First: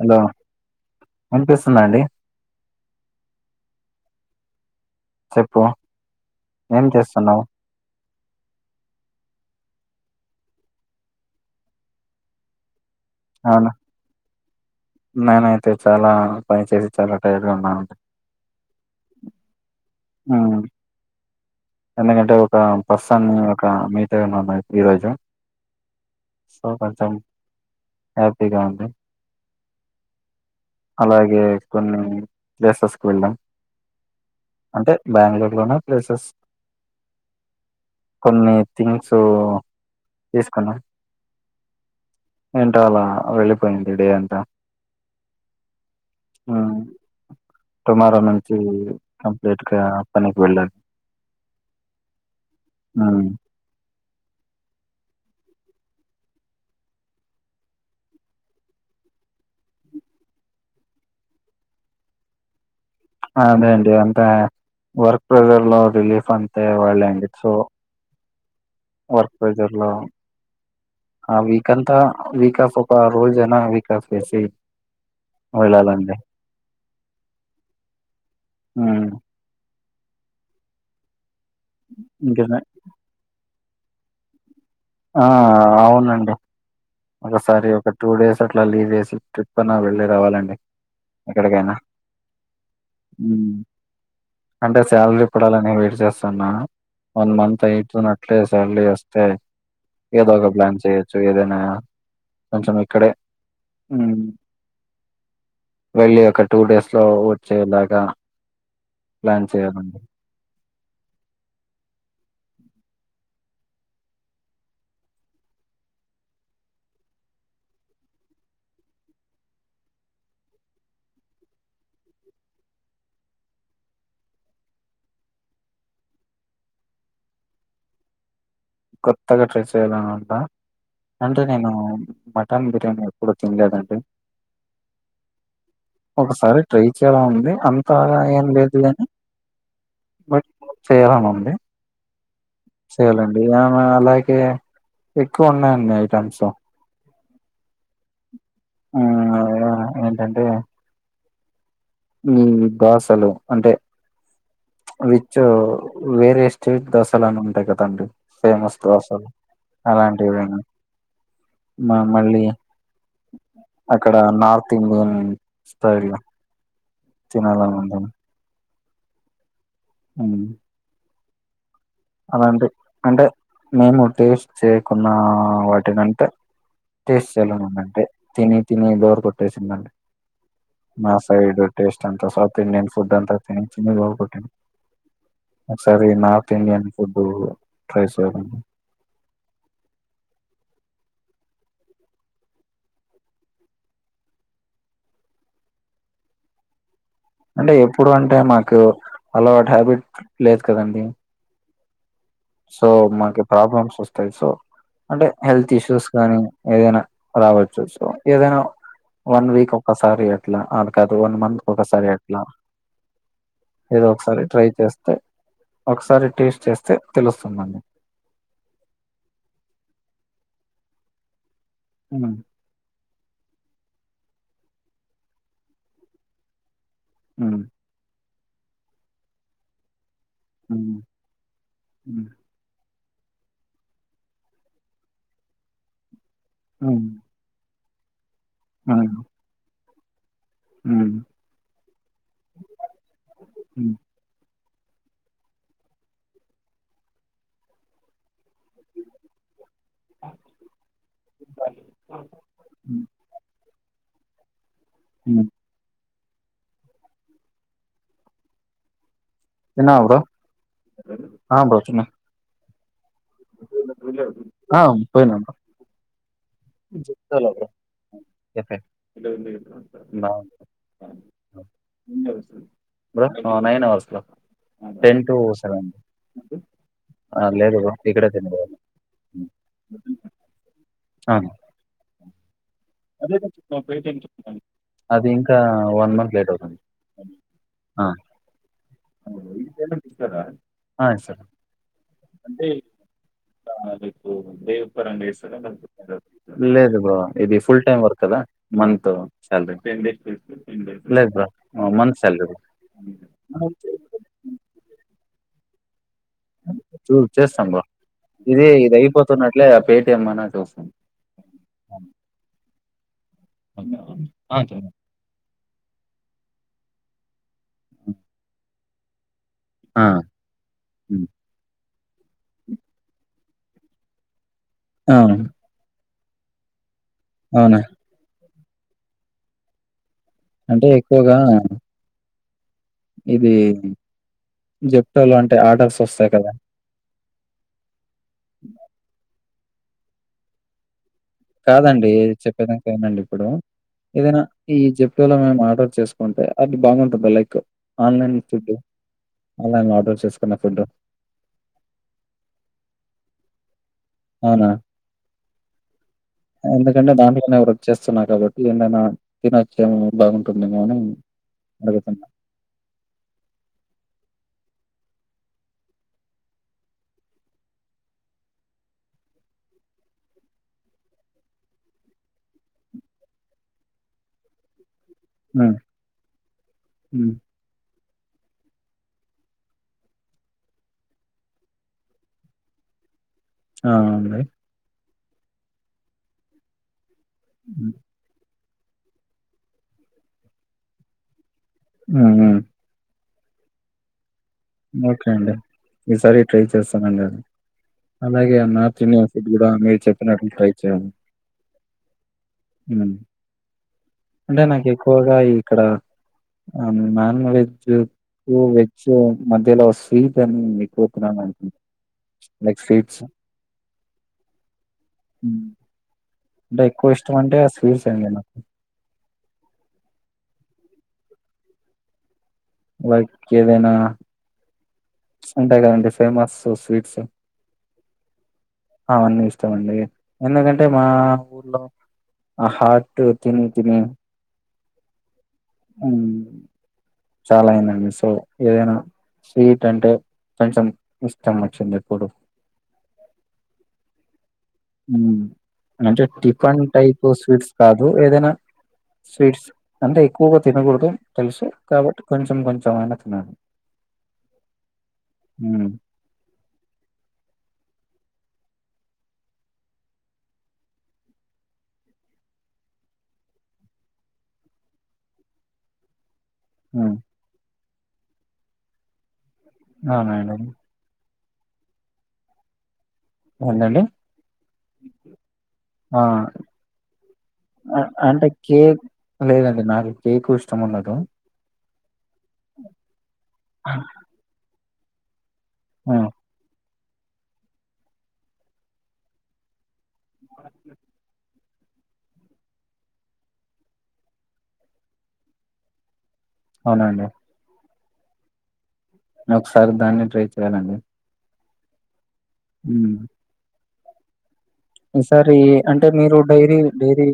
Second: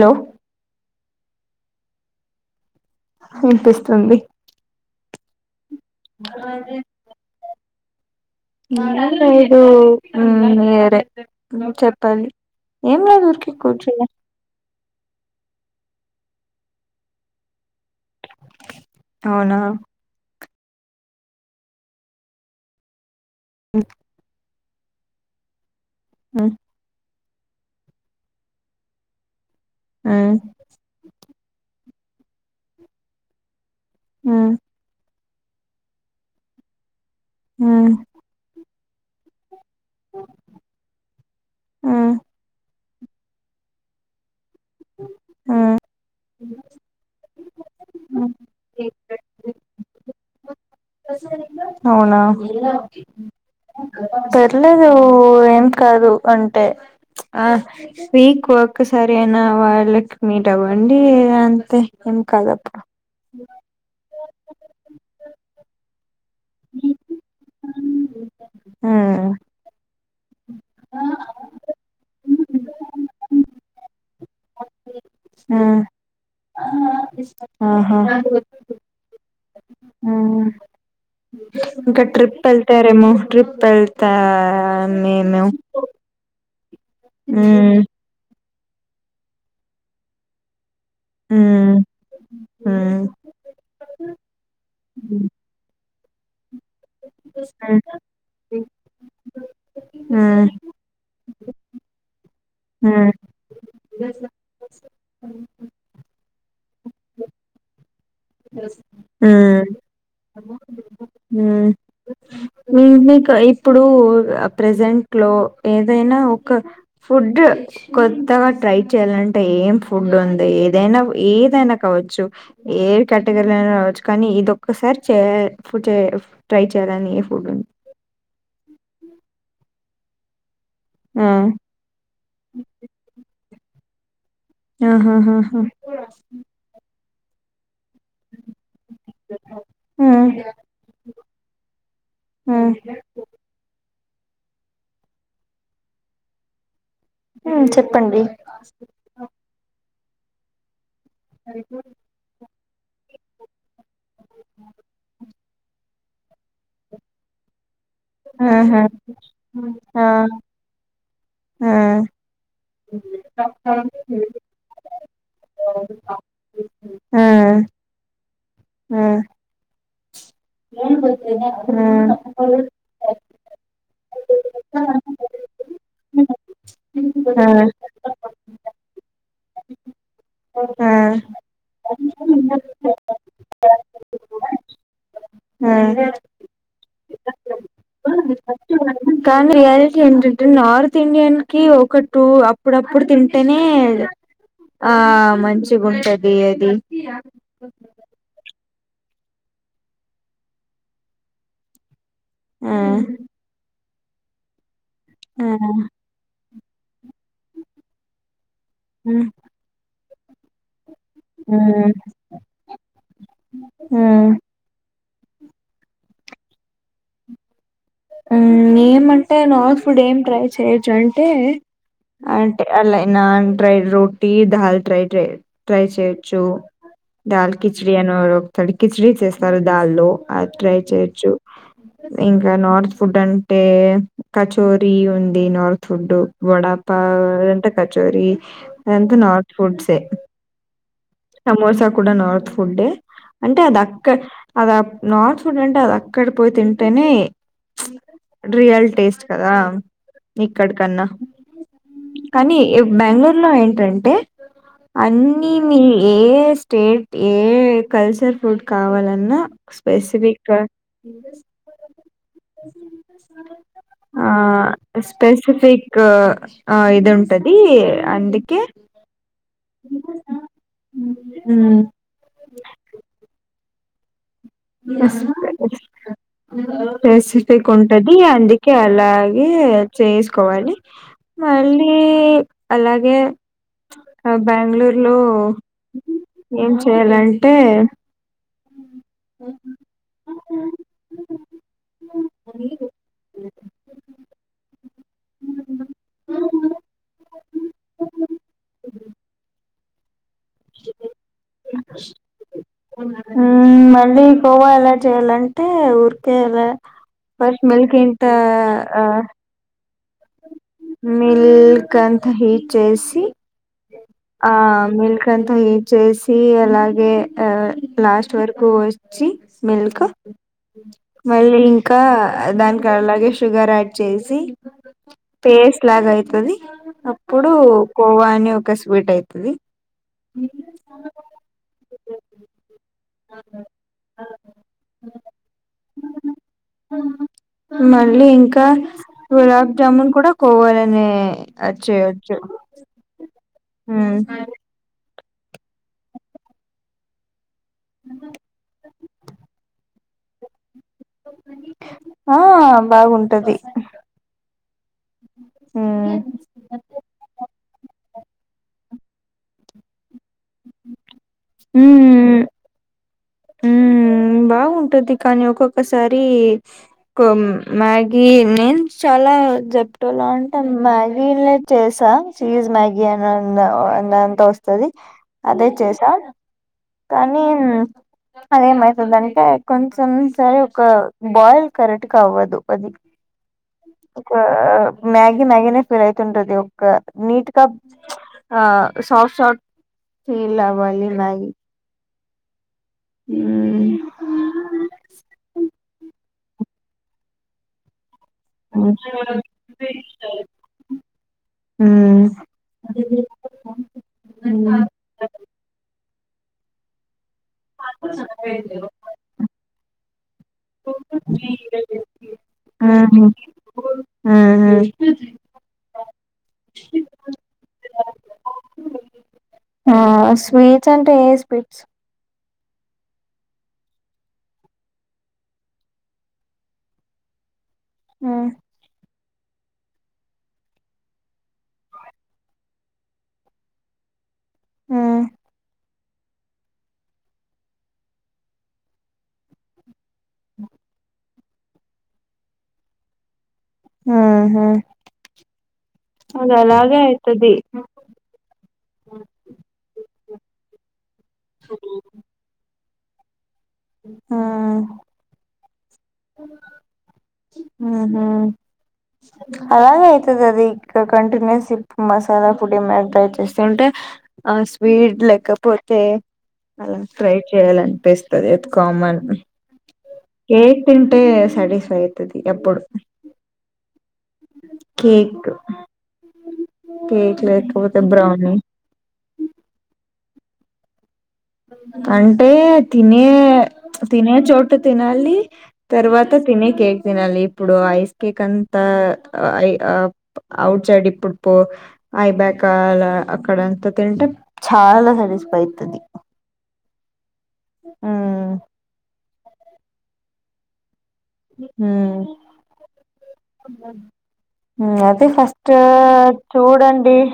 Hello వినిపిస్తుంద అండి వినిపిస్తుంది చెప్పు ఏం చేస్తున్నావ్ ఎం లేదు మిరే చెప్పండి ఎం లేదు ఊరికే అవును కూర్చున్న నేనైతే చాలా పని చేసి చాలా టైడ్ గా ఉన్నాను అవునా ఉ ఎందుకంటే ఒక పర్సన్ని ని ఒక మీట్ ఐనం ఈరోజు మ్మ్ సో కొంచెం హ్యాపీగా ఉంది మ్మ్ అలాగే కొన్ని ప్లేసెస్ కు వెళ్లాం. ఉమ్. బెంగళూరు లోన places hmm I think so. తీసుకున్నా ఏంటో అలా వెళ్ళిపోయింది డే అంతా. ఉమ్. టూమారో నుంచి కంప్లీట్ గా పనికి వెళ్ళాలి. అవునా ఉమ్ పర్లేదు. ఏం [inaudible] కాదు అంటే ప్చ్ ఆహ్ వీక్ ఒక్కసారి అయినా వాళ్ళకి మీట్ అవ్వ. మల్లి అంతే ఏం కాదప్ప. అదే అండి అంతే వర్క్ ప్రెజర్ లో రిలీఫ్ అంతే వాళ్లేండి సో. మ్మ్ వర్క్ ప్రెజర్ లో. ఆ వీకంతా వికప్ ఒక రోజైన వీకప్ చేసి. వెళ్ళాలండి. ఆహ్. ఉమ్ ఇంకా ట్రిప్ ఇంకేనా వెళ్తారేమో ట్రిప్ వెళ్తా. మేము ఆహ్ అవునండి. ఒకసారి ఉమ్ ఒక టూ డేస్ అట్లా లీవ్ చేసి ట్రిప్ అన్న వెళ్ళి రావాలండి. ఎక్కడికైనా. ఉమ్ ఉమ్ ఉమ్ ఉమ్ అంటే శాలరీ ఇప్పుడు అలానే వెయిట్ చేస్తూ తున్న వన్ మంత్ అయిపోయినట్లే సాలరీ అస్తే ఏదో ఉమ్ ఒక ప్లాన్ చేయ. సో ఏదైనా కొంచెం ఇక్కడే. ఉమ్ వెళ్ళి ఒక టూ డేస్ లో వచ్చేలాగా. ప్లాన్ ఉమ్ చేయాలండి. ఉమ్ మీ మీకు ఇప్పుడు ప్రెజెంట్ లో ఏదైనా ఒక ఫుడ్. కొత్తగా ట్రై చేయాలంటే ఏం ఫుడ్ ఉంది. ఏదైనా ఏదైనా కావచ్చు ఏ ఎ కేటగిరీలో ఐనా రావచ్చు కానీ ఇదొక్కసారి చేయ ఫుడ్ చేయ ట్రై చెయ్యాలని ఏ ఫుడ్ ఉంది. కొత్తగా ట్రై చేయాలని ఉందా. ఆ అంటే నేను మటన్ బిర్యానీ ఎప్పుడు తినలేదండి. ఆహా ఆహా ఆహ్. మంచిగా ఉంది అం. బాగా ఏం లేదు కాని చేయాలని ఉంది. హ్మ్ చేయాలండి ఆహ్ మా అలాగే ఎక్కువ ఉన్నాయండి ఐటమ్స్. ఉమ్ చెప్పండి. అంటే. ఐక్యు. దోశలు అంటే విచ్ వేరే స్టేట్ దోశలు అని ఉంటాయి కదా. కాండి ఫేమస్ ఆహా దోసలు ఆ అలాంటివైనా. ఆ మా మళ్ళీ. అక్కడ నార్త్ ఇండియన్ స్టైల్ లో. తినాలని ఉందండి. ఉమ్. అవును. అలాంటివి అంటే మేము టేస్ట్ చేయకున్న వాటినంటే. టేస్ సెలూన్ ఉందంటే తిని తిని బోర్ కొట్టేసిందండి. మా ఆ సైడ్ టేస్ట్ అంత సౌత్ ఇండియన్ ఫుడ్ అంత అత చిన్నబట్ట ఆ ఒకసారి నార్త్ ఇండియన్ ఫుడ్ ట్రై చేయాలండి [unintelligible] ఇండియన్ కి ఒకటు అప్పుడప్పుడు తింటేనే ఆ మంచిగ ఉంటది అది అంటే ఎప్పుడు అంటే మాకు అలవా హ్యాబిట్ లేదు కదండి ఆ సో మాకి ప్రాబ్లమ్స్ వస్తాయి సో అంటే ఆ హెల్త్ ఇష్యూస్ కానీ ఏదైనా రావచ్చు సో ఏదైనా హ్మ్ వన్ వీక్ ఒకసారి అట్లా ఆ కాదు వన్ మంత్ హ్మ్ ఒకసారి అట్లా ఏదో హ్మ్ ఒకసారి ట్రై చేస్త స్తే ఒకసారి టేస్ట్ చేస్తే తెలుస్తుందని ఏమంటే నార్త్ ఫుడ్ ఏం ట్రై చెయొచ్చు అంటే హ్మ్ అంటే అలై నాన్ ట్రై రోటీ దాల్ ట్రై ట్రై చేయొచ్చు దాల్ హ్మ్ కిచడి అనివాలు తడికిచడి చేస్తారు దాల్లో అది ట్రై హ్మ్ చేయొచ్చు హ్మ్ ఇంకా నార్త్ ఫుడ్ అంటే కచోరీ ఉంది నార్త్ ఫుడ్ వడాపా హ్మ్ అంటే కచోరి హ్మ్ అంత నార్త్ ఫుడ్స్ హ్మ్ సమోసా కూడా నార్త్ ఫుడ్డే అంటే అది హ్మ్ అక్క అద నార్త్ ఫుడ్ అంటే అది అక్కడ పోయి తింటేనే రియల్ టేస్ట్ కదా ఇక్కడికన్నా కానీ హ్మ్ బెంగళూరులో ఏంటంటే హ్మ్ అన్ని మల్ ఏ స్టేట్ ఏ కల్చర్ ఫుడ్ కావాలన్నా తిన్నావా బ్రో స్పైస్పేట్రా ఆ బ్రో తిన్నా ఆ పోయినా బ్రో స్పెసిఫీక్ ఆ ఇది జెప్టోలో ఉంటది బ్రో అందుకే కెఫే హ్మ్ నాయిన్ అవర్స లో అ ఆ స్పెసిఫిక్ లేదు బ్రో ఉంటది ఇక్కడే తిన్న బ్రో అందుకే అలాగే చేసుకోవాలి ఆ మళ్ళీ అలాగే బెంగళూరులో అది ఇంకా వన్ మంత్ లేట్ ఏం అవుతుంది చేయాలంటే ఇస్తారా ఆ ఇస్తారు అంటే లేదు బా ఇది ఫుల్ టెన్ డేస్ తీసుకొని టెన్ డేస్ లేదు బా మళ్ళీ కొవ్వా ఎలా చేయాలంటే ఊరు చూ చేస్తాం బా ఇది ఇది అయిపోతున్నట్లే ఆ పేటిఎం అనా చేస్ మిల్కంత హీట్ చేసి ఆ మిల్క్ అంతా హీట్ చేసి అలాగే ఆ లాస్ట్ వరకు చీ మిల్క్ ఆ హ్మ్. మళ్ళీ ఇంకా దానికి అలాగే షుగర్ యాడ్ చేసి ఆ పేస్ట్ లాగయి తది అప్పుడు అవునా కోవా అని ఒక స్వీట్ అయితది అంటే ఎక్కువగా ఇది జెప్టోలో అంటే ఆర్డర్స్ వస్తాయి కదా మళ్ళీ ఇంకా గులాబ్జామున్ కూడా కోవాలని కాదండి చెప్పేదాక ఈనండి ఇప్పుడు ఉమ్ ఏదైనా ఈ జెప్టోలో ఏమైన ఆర్డర్ చేసుకుంటే అది బాగుంటుంది like online food online order చేసుకున్న ఫుడ్ ఆ బాగుంటది అవ్న ఉమ్ ఎందుకంటే దాంట్లో నే చేస్తున్నారు కాబట్టి ఏందైనా తినొచ్చే ఏ బాగుంటుందేమో అని అడుగుతున్న ఉమ్ ఉ బాగుంటది కానీ ఒక్కొక్కసారి కొ మ్యాగీ నేను చాలా ఇలా జప్టోలో అంటే మ్యాగీ చేసా చీజ్ మ్యాగీ అనని అంత వస్తుంది అదే ఉమ్ చేసా ఉమ్ కానీ అదేమై అంటే కొంచెం సరే ఒక బాయిల్ కరెక్ట్గా అవ్వదు కొది ఆ ఉన్నయ్ మ్యాగీ మ్యాగీనే ఫిల్ అయితుంటది ఒక్క నీట్గా ఉమ్ ఆ సాఫ్ట్ సాఫ్ట్ ఫీల్ అవ్వాలి మ్యాగీ ఉహు ఊ ఓకే అండి ఈసారి ట్రై చేస్తానండి అది అలాగే నార్త్ ఇండియన్ ఫుడ్ కూడా మీరు చెప్పినట్లు ట్రై చేయ ఊ అంటే నాకు ఎక్కువగా ఇక్కడ నాన్ వెజ్ కు వెజ్ మధ్యలో వస్ లైక్ స్వీట్స్. అహ హ్మ్. అహ అంటే ఎక్కువ ఇష్టం అంటే ఆ స్వీట్స్ అండి నాకు ఆ స్వీట్స్ అంటే ఏ స్వీట్స్ లైక్ ఏదైన ఉంటాయి గా అండి ఫేమస్ స్వీట్సు ఆ అవన్నీ ఇష్టమండి ఎందుకంటే మా ఊర్లో ఆ హాట్ తిని తిని ఆ ఉ చాలా అయినండి సో ఏదైనా స్వీట్ అంటే కొంచెం ఇష్టం వచ్చింది ఇప్పుడు ఆ ఉ అంటే టిఫన్ అలాగే టైప్ అయితది స్వీట్స్ కాదు ఏదైనా స్వీట్స్ అంటే ఎక్కువగా తినకూడదు తెలుసు కాబట్టి కొంచెం కొంచం అయిన తినాలి ఆ ఉమ్ అహ అలాగే అయితది అది గ కంటిన్యూస్ మసాలా పొడి ఏమన ట్రై చేసింటే ఆ స్వీడ్ లేకపోతే అలా ఉమ్ ట్రై చేయాలనిపిస్తది అది కామన్ అవునండి టే సాటిస్ఫై అయితది ఎప్పుడు ఏంటండి కేక్ ఆ కేక్ లేకపోతే అంటే బ్రౌనీ కేక్ లేదండి నాకు కేక్ ఇష్టం ఉండదు అంటే తినే ఆ తినే చోటు తినాలి తర్వాత తినే కేక్ తినాలి ఇప్పుడు ఐస్ కేక్ అంతాఐ ఔట్ సైడ్ ఇప్పుడు ఇప్పుడు ఐబ్యాక్లా అక్కడ అంతా తింటే చాలా సాటిస్ఫై అయితది అవునండి ఉమ్ అంతేనా అండి హ మ్ మ్ అదే ఫస్ట్ అంటే డైరీ చూడండి డైరీ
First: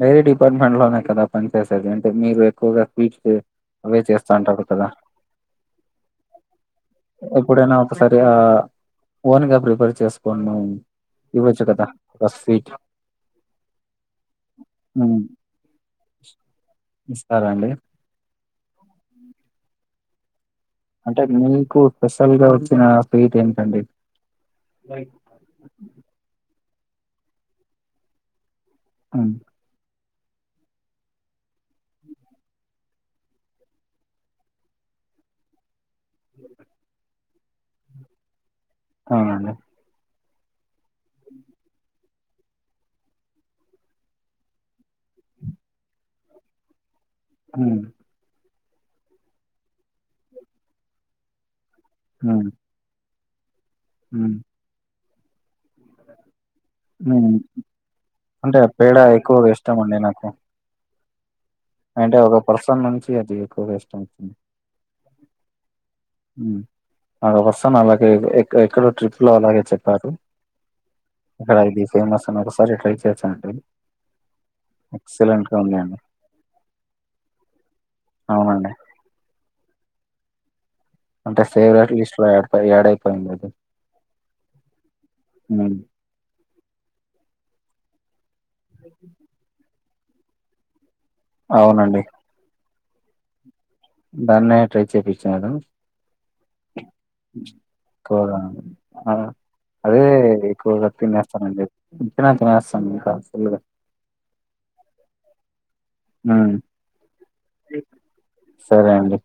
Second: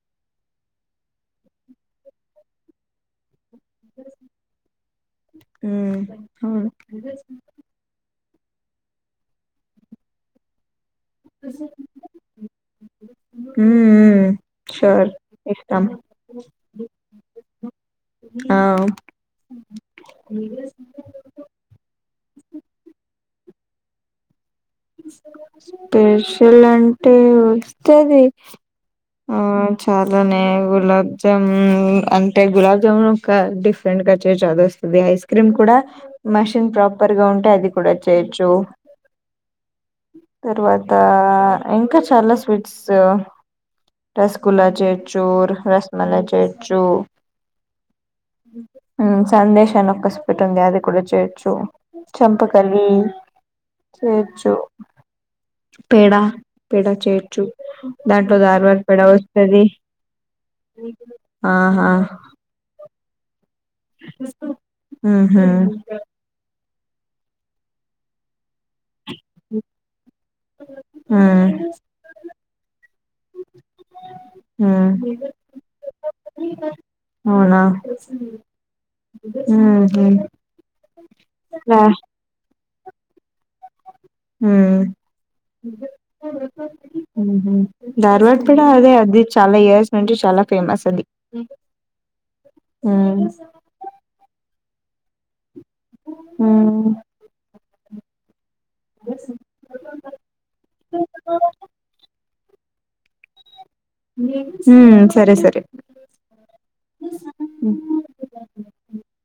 మీరు డిపార్ట్మెంట్ లోనే కదా పని చేసేది అంటే మీరు ఎక్కువగా స్వీట్స్ అవే చేస్తా అంటడు కదా ఉమ్ అవును ఎప్పుడైనా ఒకసారి య ఓన్ గా ప్రిపేర్ చేసుకొని ఇవ్వచ్చుగా రఫిట్ మ్ షేర్ ఇస్తాం ఇస్తారా అండి ఆ అంటే మీకు స్పెషల్ గా వచ్చిన స్వీట్ ఏంటండి స్పెషల్ అంటే వస్తది ఉమ్ ఆ చ అలానే గులాబ్ జామున్ అంటే గులాబ్ జాముూన్ ఒక డిఫరెంట్ గా చర చది వస్తుంది ఐస్ క్రీమ్ కూడా మషిన్ ప్రాపర్ గా ఉంటే అది కూడా చేయొచ్చు అవునండి తర్వాత ఇంకా చాలా స్వీట్స్ రసగుల్లా చేయొచ్చు రసమలై చేయొచ్చు హ సందేశాన్ని ఒక్కసిపట్ ఉంది అది కూడా చేయొచ్చు ఉమ్ చంపకలి ఉమ్ చేయొచ్చు పేడ పేడ ఉమ్ చేయచ్చు దాంట్లో అంటే దారివాత పేడ ఎక్కువగా వస్తది ఇష్టం అండి నాకు ఉ అంటే ఒక పర్సన్ నుంచి అది ఎక్కువగా ఇష్టం వచ్చింది మ్ అ వస్తాను అలాగే ఎక్కడో ట్రిప్ లో అలాగే చెప్పారు ఉ అక్కడ ఇది ఫేమస్ అని ఒకసారి ట్రై చేసానండి మ్మ్ అవునా అవునండి మ్మ్ అంటే ఫేవరేట్ లిస్ట్ లో [unintelligible] ఆడ్ అయిపోయిందండి మ్మ్ ఉమ్ ఉమ్మ్ ధార్డ్ ఇక్కడ అదే అది చాలా ఇయర్స్ నుంచి చాలా ఫేమస్ అది అవునండి మ్మ్ దాన్నే ట్రై చేపిచ్చా మేడమ్ ఉమ్మ్ ఎక్కుగా ఆ అదే ఎక్కువగా తినేస్తానండి తినే తినేస్ సంగీత ఫుల్లుగా హ సరే సరే ఉమ్ సరే అండి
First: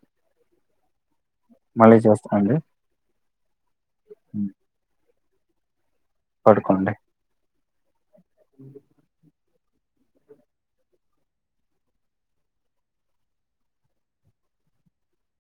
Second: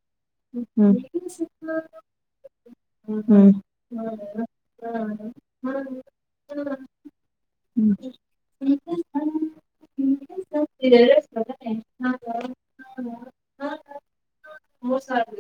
మళ్ళీ చేస్తా ఉ అండి ఉ హ పడుకుండే మో సార్